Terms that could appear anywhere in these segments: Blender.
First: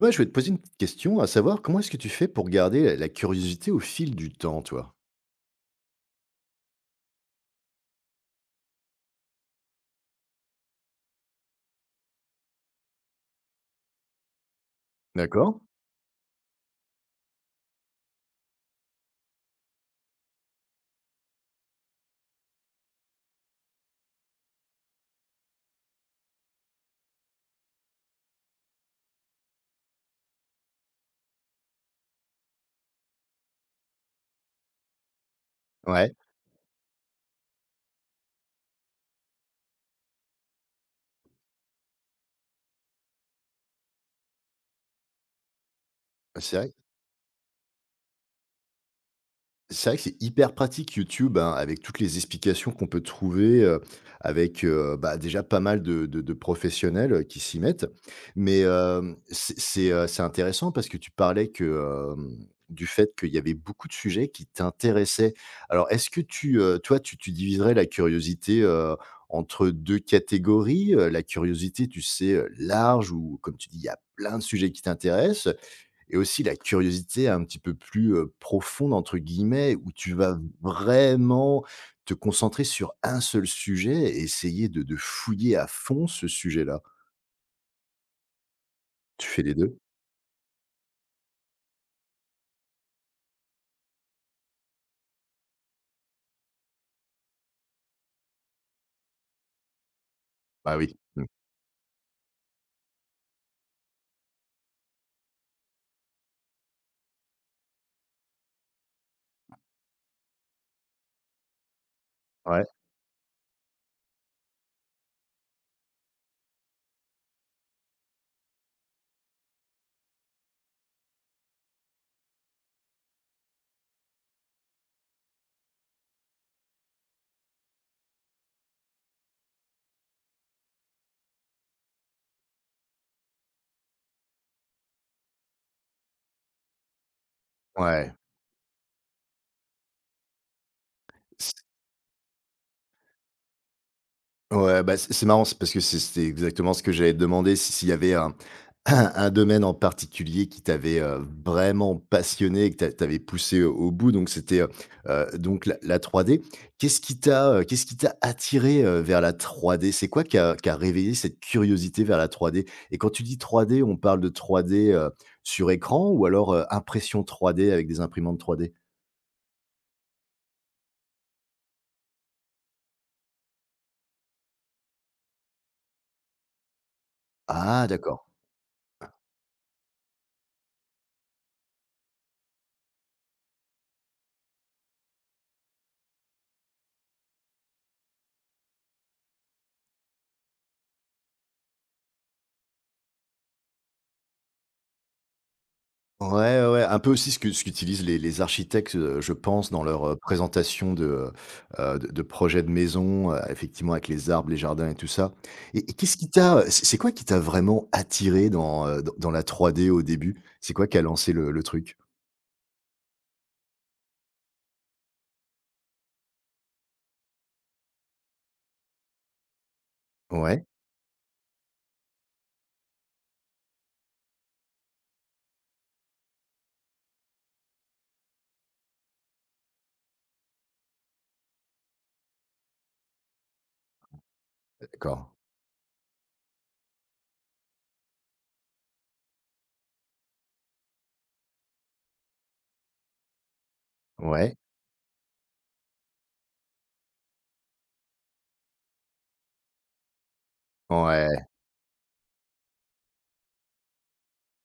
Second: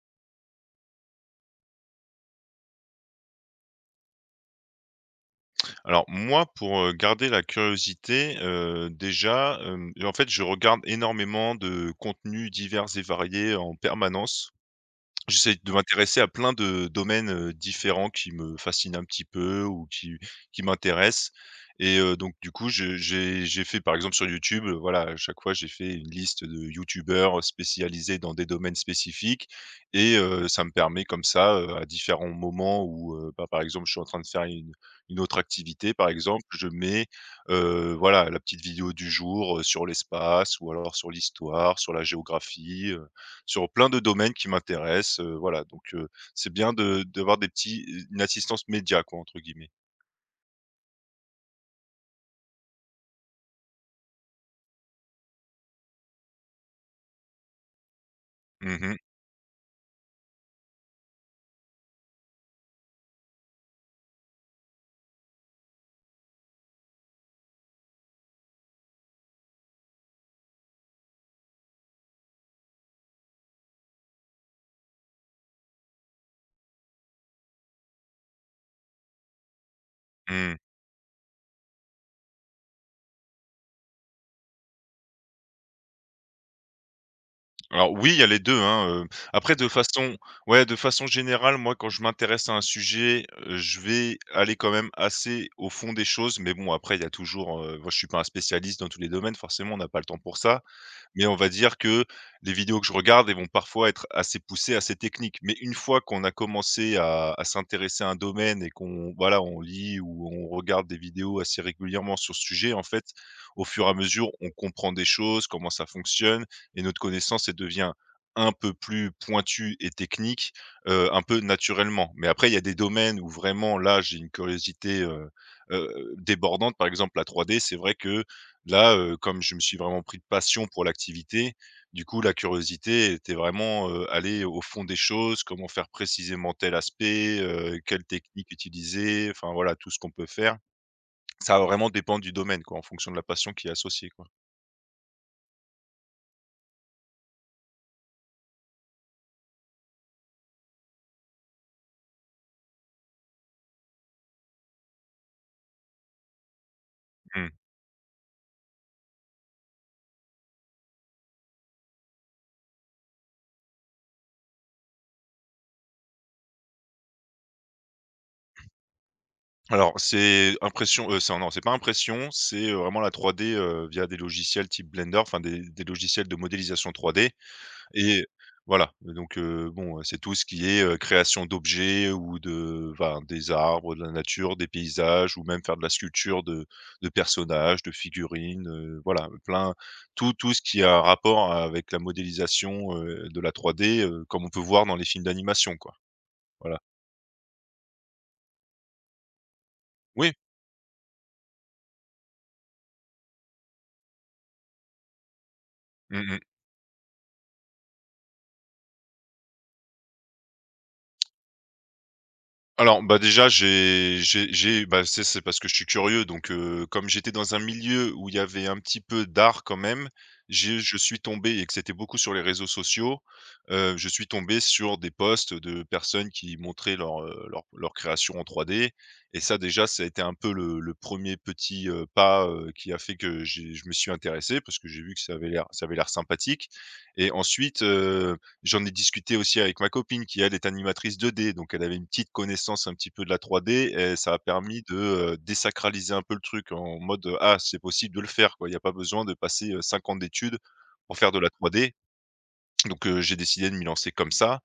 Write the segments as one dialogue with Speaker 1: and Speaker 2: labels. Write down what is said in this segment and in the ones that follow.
Speaker 1: Ouais, je vais te poser une petite question, à savoir comment est-ce que tu fais pour garder la curiosité au fil du temps, toi?
Speaker 2: Alors moi, pour, garder la curiosité, déjà, en fait, je regarde énormément de contenus divers et variés en permanence. J'essaie
Speaker 1: D'accord.
Speaker 2: de m'intéresser à plein de domaines, différents qui me fascinent un petit peu ou qui m'intéressent. Et donc du coup, je j'ai fait par exemple sur YouTube, voilà, à chaque fois, j'ai fait une liste de youtubeurs spécialisés dans des domaines spécifiques. Et ça me permet comme ça, à différents moments où, bah, par exemple, je suis en train de faire une autre activité. Par
Speaker 1: Ouais,
Speaker 2: exemple, je mets, voilà, la petite vidéo du jour, sur l'espace ou alors sur l'histoire, sur la géographie, sur plein de domaines qui m'intéressent, voilà, donc
Speaker 1: bah,
Speaker 2: c'est
Speaker 1: c'est vrai
Speaker 2: bien de d'avoir des petits une «assistance média», quoi, entre guillemets.
Speaker 1: C'est vrai que c'est hyper pratique YouTube, hein, avec toutes les explications qu'on peut trouver, avec, déjà pas mal de professionnels, qui s'y mettent. Mais,
Speaker 2: Mmh mh,
Speaker 1: c'est intéressant parce que tu parlais que, du fait qu'il y avait beaucoup de sujets qui t'intéressaient. Alors est-ce que toi, tu diviserais la curiosité, entre 2 catégories? La curiosité, tu sais, large où, comme tu dis, il y a plein de sujets qui t'intéressent et aussi la curiosité un petit peu plus, «profonde» entre guillemets, où tu vas
Speaker 2: mmh.
Speaker 1: vraiment te concentrer sur un seul sujet et essayer de fouiller à fond ce sujet-là.
Speaker 2: Alors oui, il y a les deux, hein,
Speaker 1: Tu fais les
Speaker 2: après, de
Speaker 1: deux.
Speaker 2: façon ouais, de façon générale, moi quand je m'intéresse à un sujet, je vais aller quand même assez au fond des choses. Mais bon, après, il y a toujours, moi je suis pas un spécialiste dans tous les domaines, forcément on n'a pas le temps pour ça.
Speaker 1: Bah oui. Mmh.
Speaker 2: Mais on va dire que les vidéos que je regarde, elles vont parfois être assez poussées, assez techniques. Mais une fois qu'on a commencé à s'intéresser à un domaine et qu'on, voilà, on lit ou on regarde des vidéos assez régulièrement sur ce
Speaker 1: Ouais,
Speaker 2: sujet, en fait, au fur et à mesure, on comprend des choses, comment ça fonctionne, et notre connaissance, elle devient un peu plus pointue et technique, un peu naturellement. Mais après, il y a des domaines où vraiment là, j'ai une curiosité débordante. Par exemple, la 3D, c'est vrai que, là, comme je me suis vraiment pris de passion pour l'activité, du coup, la curiosité était vraiment, aller au fond des choses, comment faire précisément tel aspect, quelle
Speaker 1: ouais.
Speaker 2: technique utiliser, enfin voilà, tout ce qu'on peut faire. Ça va vraiment dépendre du domaine, quoi, en fonction de la passion qui est associée, quoi.
Speaker 1: Ouais, bah, c'est marrant, c'est parce que c'était exactement ce que j'allais te demander, si s'il y avait un un domaine en particulier qui t'avait, vraiment passionné et que t'avais poussé au bout, donc c'était, donc la 3D.
Speaker 2: Mmh.
Speaker 1: Qu'est-ce qui t'a attiré, vers la trois d? C'est quoi qui a réveillé cette curiosité vers la trois d? Et quand tu dis trois d, on parle de trois d, sur écran ou alors, impression trois d avec des imprimantes trois d?
Speaker 2: Alors c'est impression, c'est non, c'est pas impression, c'est, vraiment la 3D, via des logiciels type Blender, enfin des logiciels de modélisation 3D.
Speaker 1: Ah d'accord.
Speaker 2: Et voilà, donc bon, c'est tout ce qui est, création d'objets ou de enfin, des arbres, de la nature, des paysages, ou même faire de la sculpture de personnages, de figurines, voilà, plein tout tout ce qui a rapport avec la modélisation, de la 3D, comme on peut voir dans les films d'animation, quoi.
Speaker 1: Ouais, ouais,
Speaker 2: Voilà.
Speaker 1: ouais, un peu aussi ce qu'utilisent les architectes, je pense, dans leur,
Speaker 2: Oui.
Speaker 1: présentation de projets de maison, effectivement avec les arbres, les jardins et tout ça. Et
Speaker 2: Mmh.
Speaker 1: c'est quoi qui t'a vraiment attiré dans, dans la 3D au début? C'est quoi qui a lancé le truc?
Speaker 2: Alors, bah, déjà, j'ai bah, c'est parce que je suis curieux, donc comme j'étais dans un milieu où il y avait un petit peu d'art quand même,
Speaker 1: Ouais,
Speaker 2: j'ai je suis tombé, et que c'était beaucoup sur les réseaux sociaux, je suis tombé sur des posts de personnes qui montraient leur, leur création en 3D. Et ça déjà, ça a été un peu le 1 petit, pas, qui a fait que j'ai je me suis intéressé, parce que j'ai vu que
Speaker 1: d'accord.
Speaker 2: ça avait l'air sympathique. Et ensuite, j'en ai discuté aussi avec ma copine qui, elle, est animatrice 2D, donc elle avait une petite connaissance, un petit peu, de la 3D, et ça a
Speaker 1: Ouais,
Speaker 2: permis de, désacraliser un peu le truc en mode: «Ah, c'est possible de le faire, quoi». Il n'y a pas besoin de passer, 5 ans d'études pour faire de
Speaker 1: ouais,
Speaker 2: la 3D. Donc, j'ai décidé de m'y lancer comme ça.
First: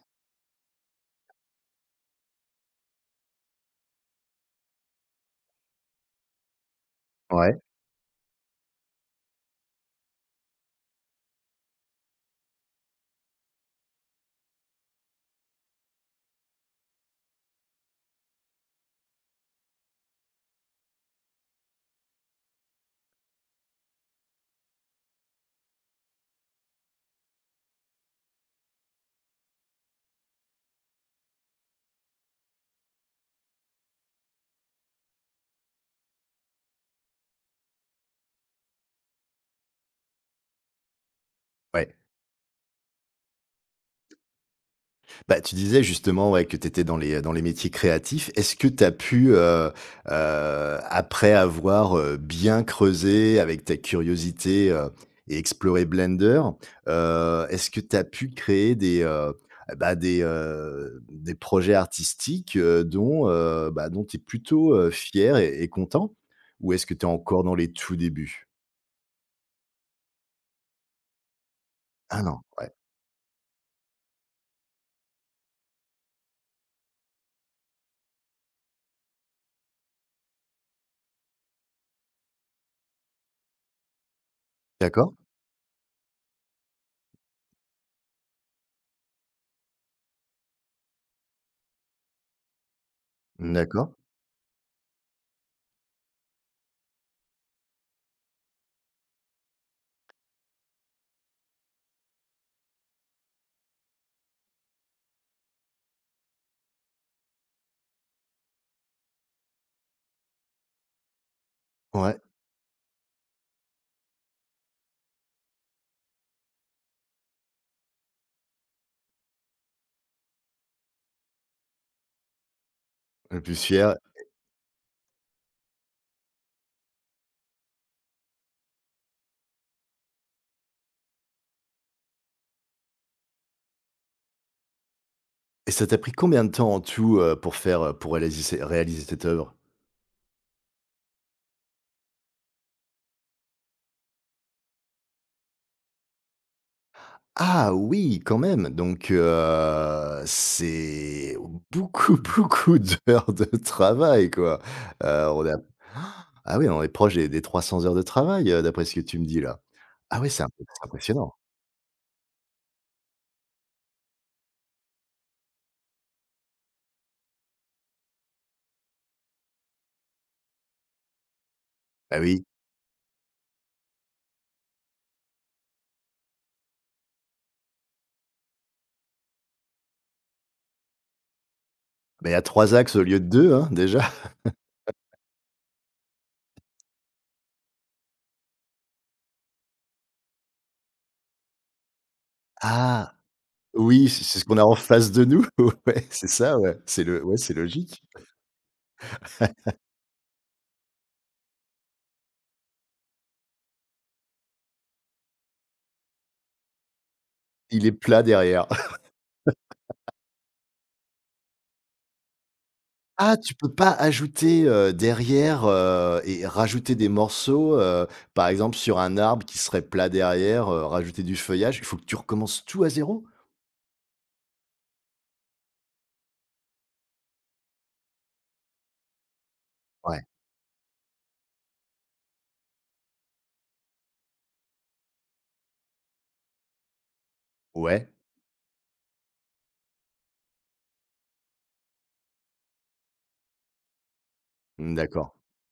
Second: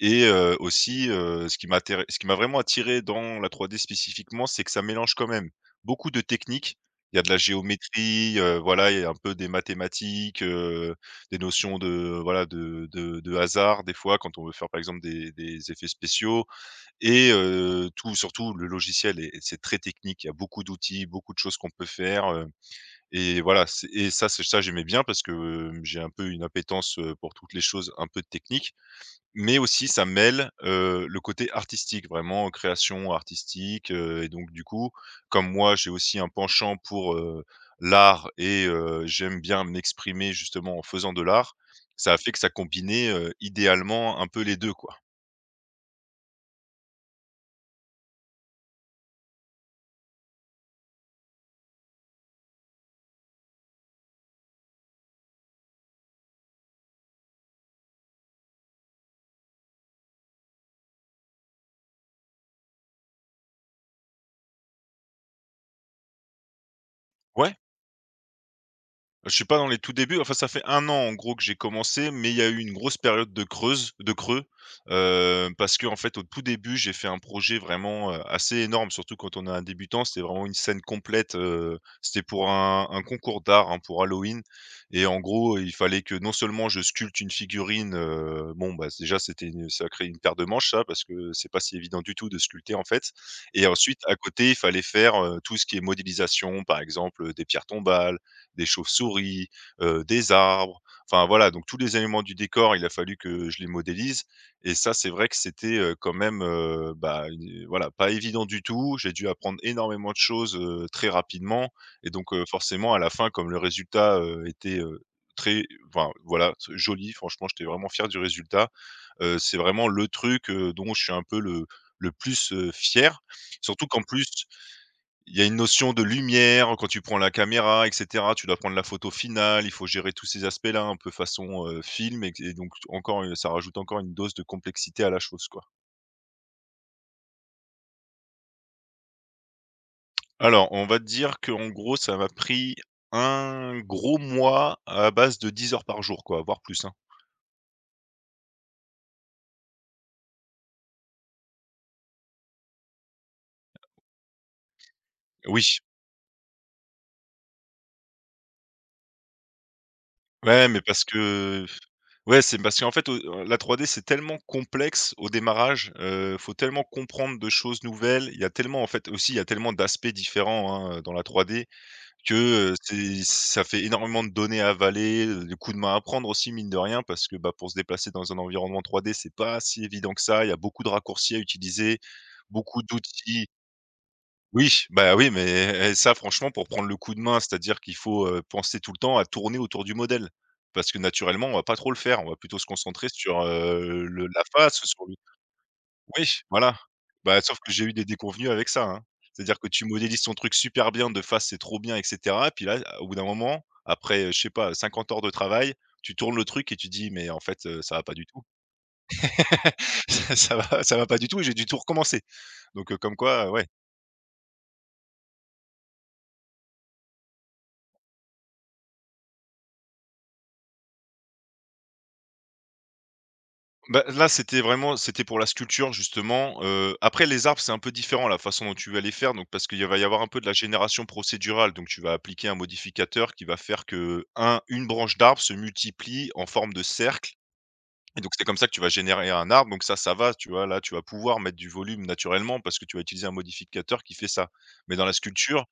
Speaker 2: Et aussi, ce qui m'a attiré, ce qui m'a vraiment attiré dans la 3D spécifiquement, c'est que ça mélange quand même beaucoup de techniques. Il y a de la
Speaker 1: ouais,
Speaker 2: géométrie, voilà, il y a un peu des mathématiques, des notions de, voilà, de hasard, des fois, quand on veut faire par exemple des effets spéciaux. Et tout surtout, le logiciel est c'est très technique. Il y a beaucoup d'outils, beaucoup de choses qu'on peut faire, et voilà. c'est et ça c'est ça, j'aimais bien, parce que, j'ai un peu une appétence, pour toutes les choses un peu techniques. Mais aussi ça mêle, le côté artistique, vraiment, création artistique, et donc du coup, comme moi j'ai aussi un penchant pour, l'art, et j'aime bien m'exprimer justement en faisant de l'art.
Speaker 1: ouais.
Speaker 2: Ça a fait que ça combinait, idéalement un peu les 2, quoi.
Speaker 1: Bah, tu disais justement, ouais, que tu étais dans les métiers créatifs. Est-ce que tu as pu, après avoir, bien creusé avec ta curiosité, et explorer Blender, est-ce que tu as pu créer des projets artistiques, dont tu es plutôt, fier et content? Ou est-ce que tu es encore dans
Speaker 2: Ouais,
Speaker 1: les tout débuts?
Speaker 2: je suis pas dans les tout débuts, enfin ça fait un an en gros que j'ai commencé,
Speaker 1: Ah
Speaker 2: mais il
Speaker 1: non,
Speaker 2: y a eu
Speaker 1: ouais.
Speaker 2: une grosse période de creux, parce que en fait au tout début, j'ai fait un projet vraiment, assez énorme, surtout quand on est un débutant. C'était vraiment une scène complète, c'était pour un concours d'art, hein, pour Halloween. Et
Speaker 1: D'accord,
Speaker 2: en gros, il fallait que non seulement je sculpte une figurine, bon, bah, déjà c'était une ça crée une paire de manches, ça, parce que c'est pas si évident du tout de sculpter, en fait. Et
Speaker 1: d'accord.
Speaker 2: ensuite à côté, il fallait faire, tout ce qui est modélisation, par exemple des pierres tombales, des chauves-souris, des arbres, enfin voilà, donc tous les éléments du décor, il a fallu que je les modélise. Et ça, c'est vrai que c'était, quand même, bah, une voilà, pas évident du tout. J'ai dû apprendre énormément de choses, très rapidement. Et
Speaker 1: Ouais,
Speaker 2: donc forcément à la fin, comme le résultat, était, très enfin voilà, joli, franchement, j'étais vraiment fier du résultat. C'est vraiment le truc, dont je suis un peu le plus, fier.
Speaker 1: le plus
Speaker 2: Surtout
Speaker 1: fier.
Speaker 2: qu'en plus il y a une notion de lumière quand tu prends la caméra, et cetera. Tu dois prendre la photo finale, il faut gérer tous ces aspects-là un peu façon, film, et donc encore, ça rajoute encore une dose de complexité à la chose, quoi.
Speaker 1: Et ça t'a pris combien de temps en tout, pour réaliser c réaliser cette œuvre?
Speaker 2: Alors, on va te dire que, en gros, ça m'a pris un gros mois à base de 10 heures par jour, quoi, voire plus, hein.
Speaker 1: Ah oui, quand même, donc c'est beaucoup, beaucoup d'heures de travail, quoi. On a
Speaker 2: Oui,
Speaker 1: ah oui, on est proche des 300 heures de travail, d'après ce que tu me dis là. Ah oui, c'est
Speaker 2: ouais, mais parce
Speaker 1: impressionnant.
Speaker 2: que ouais, c'est parce qu'en fait, la 3D, c'est tellement complexe au démarrage, faut tellement comprendre de choses nouvelles. Il y a tellement, en fait, aussi, il y a tellement d'aspects différents, hein, dans la 3D.
Speaker 1: Ah
Speaker 2: Que,
Speaker 1: oui,
Speaker 2: c'est ça fait énormément de données à avaler, de coups de main à prendre aussi, mine de rien, parce que, bah, pour se déplacer dans un environnement 3D, c'est pas si évident que ça. Il y a beaucoup de raccourcis à utiliser,
Speaker 1: mais à trois
Speaker 2: beaucoup
Speaker 1: axes au lieu de
Speaker 2: d'outils.
Speaker 1: 2, hein, déjà.
Speaker 2: Oui, bah, oui, et ça franchement, pour prendre le coup de main, c'est-à-dire qu'il faut, penser tout le temps à tourner autour du modèle. Parce que naturellement, on va pas trop le faire, on va plutôt se concentrer
Speaker 1: Ah
Speaker 2: sur,
Speaker 1: oui, c'est
Speaker 2: le
Speaker 1: c'est
Speaker 2: la
Speaker 1: ce qu'on a en
Speaker 2: face, sur
Speaker 1: face de nous. Ouais, c'est
Speaker 2: oui,
Speaker 1: ça, ouais,
Speaker 2: voilà.
Speaker 1: c'est le ouais,
Speaker 2: Bah,
Speaker 1: c'est
Speaker 2: sauf que j'ai eu
Speaker 1: logique.
Speaker 2: des déconvenues avec ça, hein. C'est-à-dire que tu modélises ton truc super bien, de face, c'est trop bien et cetera, et puis là, au bout d'un moment, après, je sais pas, 50 heures de travail, tu tournes le truc et tu dis: «Mais en fait,
Speaker 1: Il est
Speaker 2: ça va pas
Speaker 1: plat
Speaker 2: du tout.
Speaker 1: derrière.
Speaker 2: Ça va pas du tout» et j'ai dû tout recommencer. Donc comme
Speaker 1: Ah,
Speaker 2: quoi,
Speaker 1: tu
Speaker 2: ouais.
Speaker 1: peux pas ajouter, derrière, et rajouter des morceaux, par exemple sur un arbre qui serait plat derrière, rajouter du feuillage? Il faut que tu recommences tout à zéro.
Speaker 2: Bah, là, c'était vraiment c'était pour la sculpture, justement, après les arbres, c'est un peu différent la façon dont tu vas les faire, donc, parce qu'il va y
Speaker 1: Ouais.
Speaker 2: avoir un peu de la génération procédurale, donc tu vas appliquer un modificateur qui va faire que un une branche d'arbre se multiplie en forme de cercle.
Speaker 1: Ouais.
Speaker 2: Et donc c'est comme ça que tu vas générer un arbre, donc ça va, tu vois? Là, tu vas pouvoir mettre du volume naturellement parce que tu vas utiliser un modificateur qui fait ça.
Speaker 1: Mmh,
Speaker 2: Mais dans la
Speaker 1: d'accord.
Speaker 2: sculpture,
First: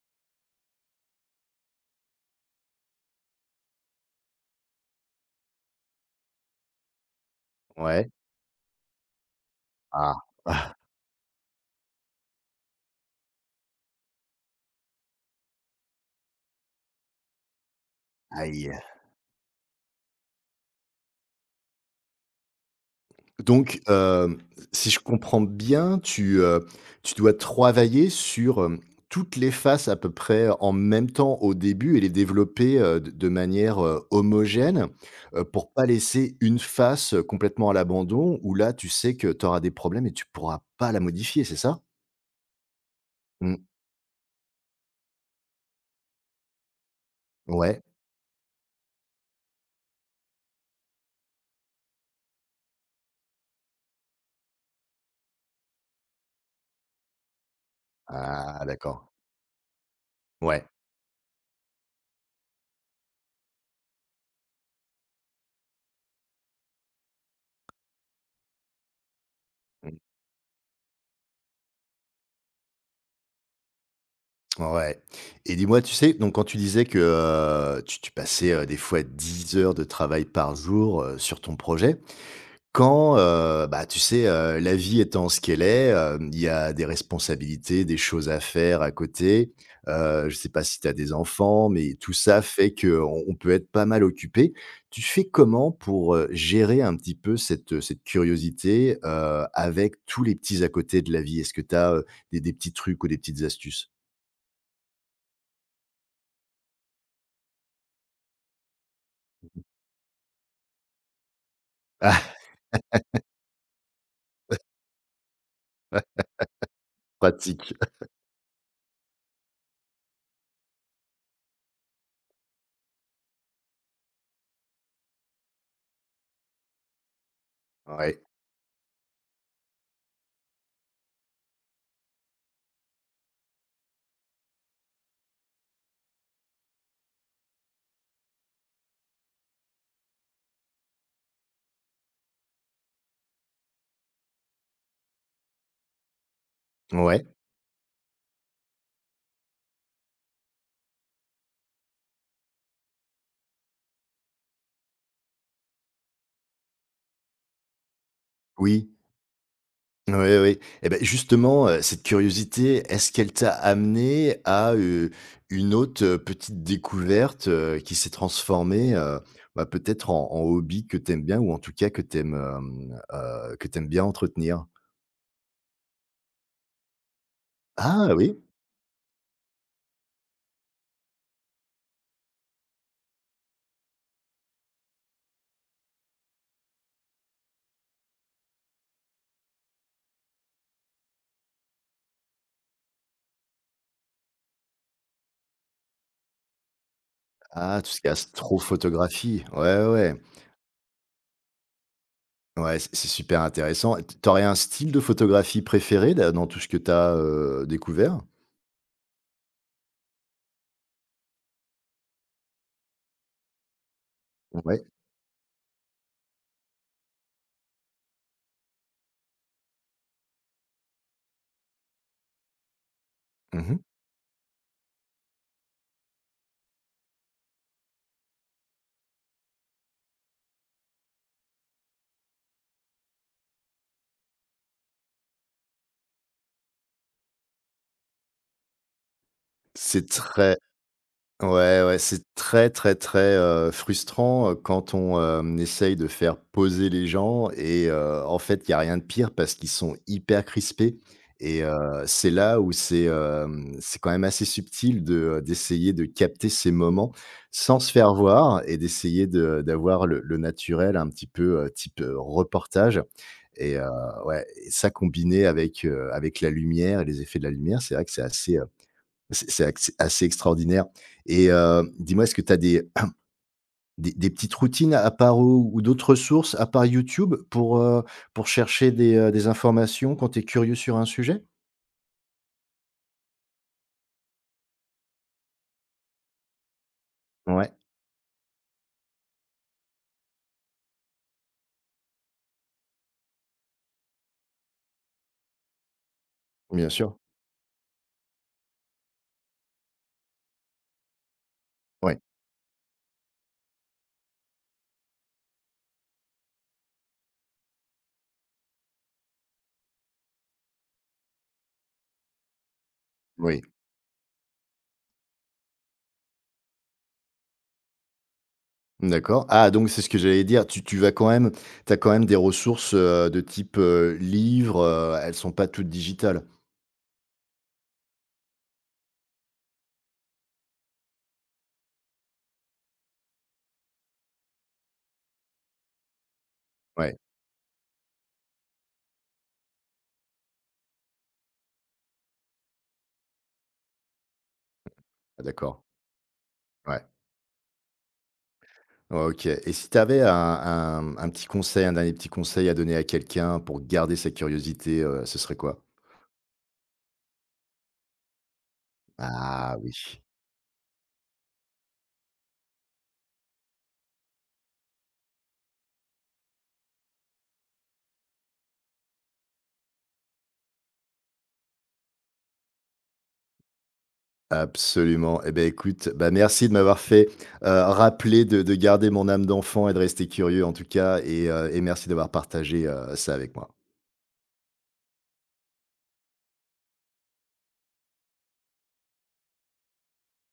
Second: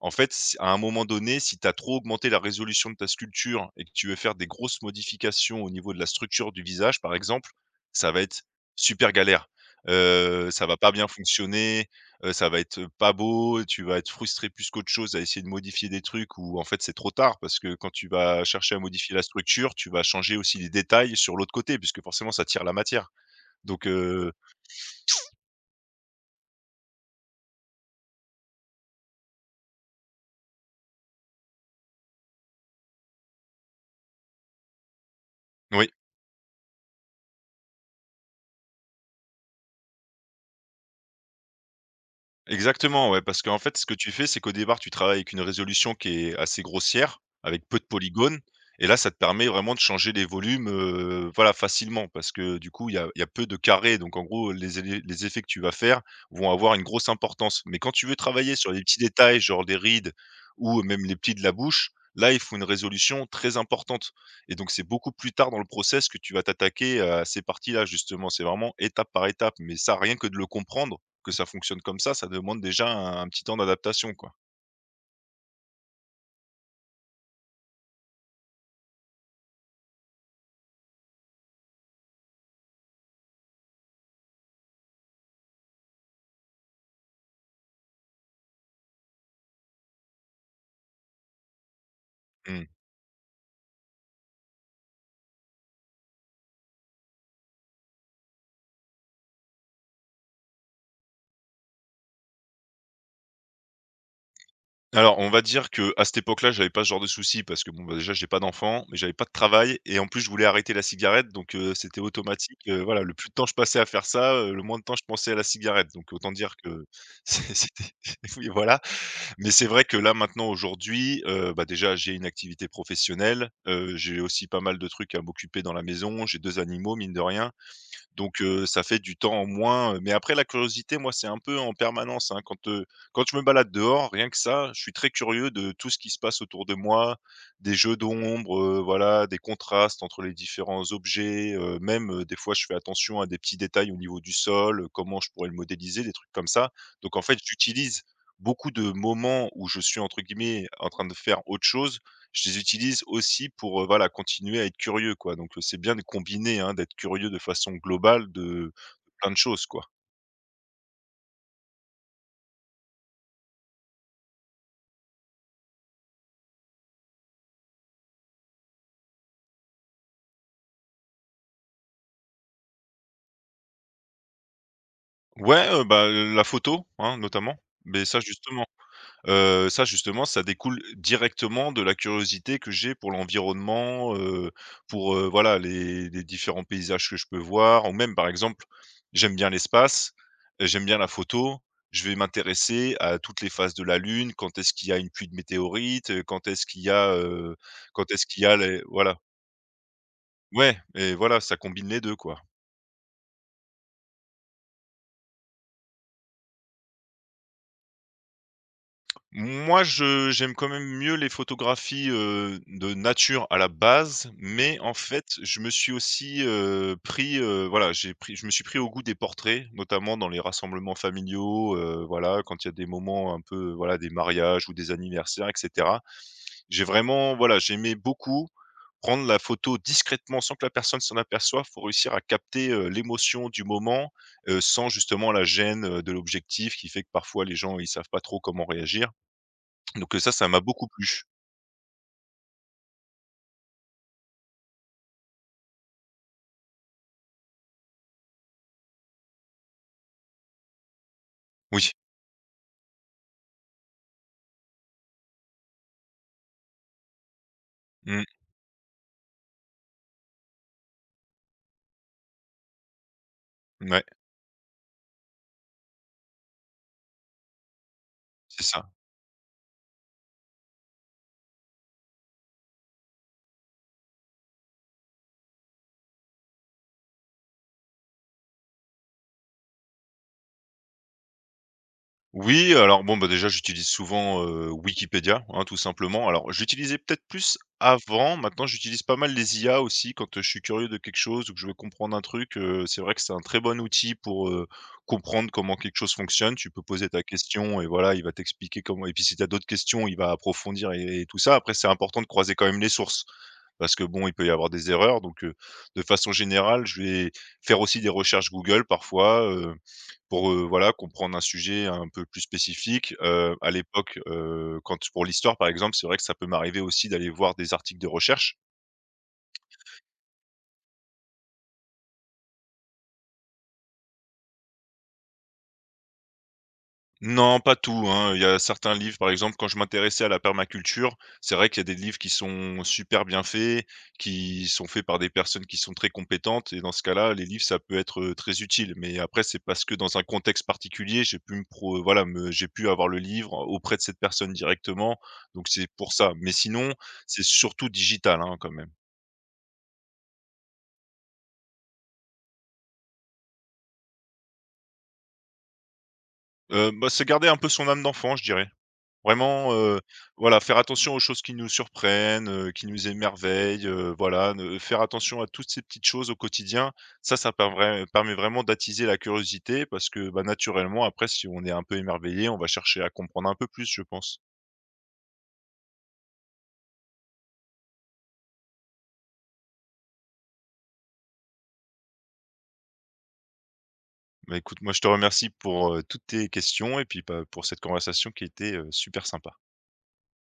Speaker 2: en fait, si à un moment donné, si tu as trop augmenté la résolution de ta sculpture et que tu veux faire des grosses modifications au niveau de la structure du visage, par exemple,
Speaker 1: Ouais.
Speaker 2: ça va être super galère.
Speaker 1: Ah!
Speaker 2: Ça
Speaker 1: Ah.
Speaker 2: va pas bien fonctionner, ça va être pas beau, tu vas être frustré plus qu'autre chose à essayer de modifier des trucs où en fait c'est trop tard parce que quand tu vas chercher
Speaker 1: Aïe!
Speaker 2: à modifier la structure, tu vas changer aussi les détails sur l'autre côté puisque forcément ça tire la matière.
Speaker 1: Donc,
Speaker 2: Donc
Speaker 1: si je comprends bien, tu dois travailler sur, toutes les faces à peu près en même temps au début et les développer, de manière, homogène, pour pas
Speaker 2: oui.
Speaker 1: laisser une face, complètement à l'abandon où là, tu sais que tu auras des problèmes et tu pourras pas la modifier, c'est ça?
Speaker 2: Exactement, ouais, parce
Speaker 1: Mmh.
Speaker 2: qu'en fait, ce que tu fais, c'est qu'au départ, tu travailles avec une résolution qui est assez grossière, avec peu
Speaker 1: Ouais.
Speaker 2: de polygones, et là, ça te permet vraiment de changer les volumes, voilà, facilement parce que du coup, il y a peu de carrés, donc en gros, les effets que tu vas faire vont avoir une grosse importance. Mais quand tu veux travailler
Speaker 1: Ah
Speaker 2: sur les petits
Speaker 1: d'accord.
Speaker 2: détails, genre des rides
Speaker 1: Ouais.
Speaker 2: ou même les plis de la bouche, là, il faut une résolution très importante et donc c'est beaucoup plus tard dans le process que tu vas t'attaquer à ces parties-là, justement. C'est vraiment étape par étape, mais
Speaker 1: Mmh.
Speaker 2: ça, rien que de le comprendre que ça fonctionne comme ça demande déjà un petit temps d'adaptation, quoi.
Speaker 1: Ouais et dis-moi, tu sais, donc quand tu disais que, tu passais, des fois 10 heures de travail par jour, sur ton projet. Quand, tu sais, la vie étant ce qu'elle est, il y a des responsabilités, des choses à faire à côté. Je ne sais pas si tu as des enfants, mais tout ça
Speaker 2: Mmh.
Speaker 1: fait qu'on peut être pas mal occupé. Tu fais comment pour, gérer un petit peu cette curiosité, avec tous les petits à côté de la vie? Est-ce que tu as des petits trucs ou des petites astuces?
Speaker 2: Alors, on va dire que à cette époque-là, j'avais pas ce genre de souci parce que, bon, bah, déjà, j'ai pas d'enfant, mais j'avais pas de travail et en plus, je voulais arrêter la cigarette donc c'était automatique, voilà, le plus de temps je passais à faire ça, le moins de temps je pensais à la cigarette donc
Speaker 1: Ah,
Speaker 2: autant dire que
Speaker 1: pratique.
Speaker 2: c'était oui, voilà. Mais c'est vrai que là, maintenant, aujourd'hui, bah, déjà, j'ai une activité professionnelle, j'ai aussi pas mal de trucs à m'occuper dans la maison, j'ai 2 animaux, mine de rien
Speaker 1: Ouais.
Speaker 2: donc ça fait du temps en moins, mais après la curiosité, moi, c'est un peu en permanence, hein. Quand je me balade dehors, rien que ça, je suis très curieux de tout ce qui se passe autour de moi, des jeux d'ombre, voilà, des contrastes entre les différents objets, même, des fois, je fais attention à des petits détails au niveau du sol, comment je pourrais le modéliser, des trucs comme ça. Donc en
Speaker 1: Ouais.
Speaker 2: fait, j'utilise beaucoup de moments où je suis entre guillemets «en train de faire autre chose». Je les utilise aussi pour, voilà, continuer à être curieux, quoi, donc c'est bien de combiner, hein, d'être curieux de façon globale de
Speaker 1: Oui.
Speaker 2: de plein de choses, quoi.
Speaker 1: Oui, oui. Et ben justement, cette curiosité, est-ce qu'elle t'a amené à, une autre, petite découverte, qui s'est transformée, peut-être en hobby que t'aimes bien ou en tout cas que t'aimes bien entretenir?
Speaker 2: Ouais, bah, la photo, hein, notamment, mais
Speaker 1: Ah
Speaker 2: ça,
Speaker 1: oui!
Speaker 2: justement. Ça justement, ça découle directement de la curiosité que j'ai pour l'environnement, pour, voilà les différents paysages que je peux voir ou même par exemple, j'aime bien l'espace, j'aime bien la photo, je vais m'intéresser à toutes les phases de la Lune, quand est-ce qu'il y a une pluie de météorites,
Speaker 1: Ah, tout ce qui
Speaker 2: quand
Speaker 1: est
Speaker 2: est-ce qu'il y a les voilà.
Speaker 1: astrophotographie. Ouais, ouais.
Speaker 2: Ouais et voilà, ça combine les 2 quoi.
Speaker 1: Ouais, c'est super intéressant. Et t tu un style de photographie préféré da dans tout ce que t'as as découvert?
Speaker 2: Moi, je j'aime quand même mieux les photographies, de nature à la base, mais
Speaker 1: Ouais.
Speaker 2: en fait, je me suis aussi, pris, voilà, j'ai pris je me suis pris au goût des portraits, notamment dans les rassemblements familiaux, voilà, quand il y a des moments un peu,
Speaker 1: Mmh.
Speaker 2: voilà, des mariages ou des anniversaires et cetera. J'ai vraiment, voilà, j'aimais beaucoup prendre la photo discrètement sans que la personne s'en aperçoive pour réussir à capter, l'émotion du moment, sans justement la gêne, de l'objectif qui fait que parfois les gens, ils savent pas trop comment réagir.
Speaker 1: C'est
Speaker 2: Donc ça, ça
Speaker 1: très
Speaker 2: m'a beaucoup plu.
Speaker 1: Ouais, ouais, c'est très, très, très, frustrant, quand on, essaye de faire poser les gens et en fait, il y a rien de pire parce qu'ils sont hyper crispés et
Speaker 2: Oui.
Speaker 1: c'est là où c'est, quand même assez subtil d'essayer de capter ces moments sans se faire
Speaker 2: Mmh,
Speaker 1: voir et d'essayer de d'avoir le naturel un petit peu, type, reportage et
Speaker 2: ouais,
Speaker 1: ouais et ça combiné avec la lumière et les effets de la lumière, c'est vrai que
Speaker 2: c'est ça.
Speaker 1: c'est ac assez extraordinaire. Et dis-moi, est-ce que tu as des petites routines à part ou d'autres ressources à part YouTube pour, chercher des informations quand tu es curieux sur un sujet?
Speaker 2: Oui, alors bon, bah, déjà, j'utilise souvent, Wikipédia, hein, tout simplement. Alors, j'utilisais peut-être plus
Speaker 1: Ouais,
Speaker 2: avant, maintenant j'utilise pas mal les IA aussi quand, je suis curieux de quelque chose ou que je veux comprendre un truc, c'est vrai que c'est un très bon outil pour, comprendre comment quelque chose fonctionne. Tu peux
Speaker 1: bien
Speaker 2: poser
Speaker 1: sûr.
Speaker 2: ta question et voilà, il va t'expliquer comment et puis si tu as d'autres questions, il va approfondir et tout ça. Après, c'est
Speaker 1: Ouais,
Speaker 2: important de croiser quand même les sources, parce que bon, il peut y avoir des erreurs. Donc, de façon générale, je vais faire aussi des recherches Google parfois, pour, voilà, comprendre un sujet un peu plus spécifique.
Speaker 1: oui,
Speaker 2: À l'époque, quand pour l'histoire, par exemple, c'est vrai que ça peut m'arriver aussi d'aller voir des articles de recherche.
Speaker 1: d'accord. Ah donc c'est ce que j'allais dire, tu tu vas quand même tu as quand même des ressources, de type, livres, elles sont pas toutes digitales?
Speaker 2: Non, pas tout, hein. Il y a certains livres, par exemple, quand je m'intéressais à la permaculture, c'est vrai qu'il y a des livres qui sont super bien faits, qui sont faits par des personnes qui sont très compétentes et dans ce
Speaker 1: Ouais,
Speaker 2: cas-là, les livres, ça peut être, très utile. Mais après, c'est parce que dans un contexte particulier, j'ai pu me pro voilà, me j'ai pu avoir le livre auprès de cette personne directement,
Speaker 1: ah
Speaker 2: donc
Speaker 1: d'accord.
Speaker 2: c'est pour ça. Mais sinon,
Speaker 1: Ouais,
Speaker 2: c'est surtout digital, hein, quand même.
Speaker 1: ouais, OK et si tu avais un petit conseil, un dernier petit conseil à donner à quelqu'un pour garder sa curiosité, ce serait quoi?
Speaker 2: Bah, c'est garder un peu son âme d'enfant, je dirais. Vraiment,
Speaker 1: Ah oui,
Speaker 2: voilà, faire attention aux choses qui nous surprennent, qui nous émerveillent, voilà, ne faire attention à toutes ces petites choses au quotidien. Ça, permet vraiment d'attiser la curiosité parce que, bah, naturellement, après, si on est un peu émerveillé, on va chercher à comprendre un peu plus, je pense.
Speaker 1: absolument. Eh ben écoute, bah, merci de m'avoir fait, rappeler de garder mon âme d'enfant et de rester curieux en tout cas et merci d'avoir partagé, ça avec moi.
Speaker 2: Bah, écoute, moi, je te remercie pour, toutes tes questions et puis, bah, pour cette conversation qui était, super sympa.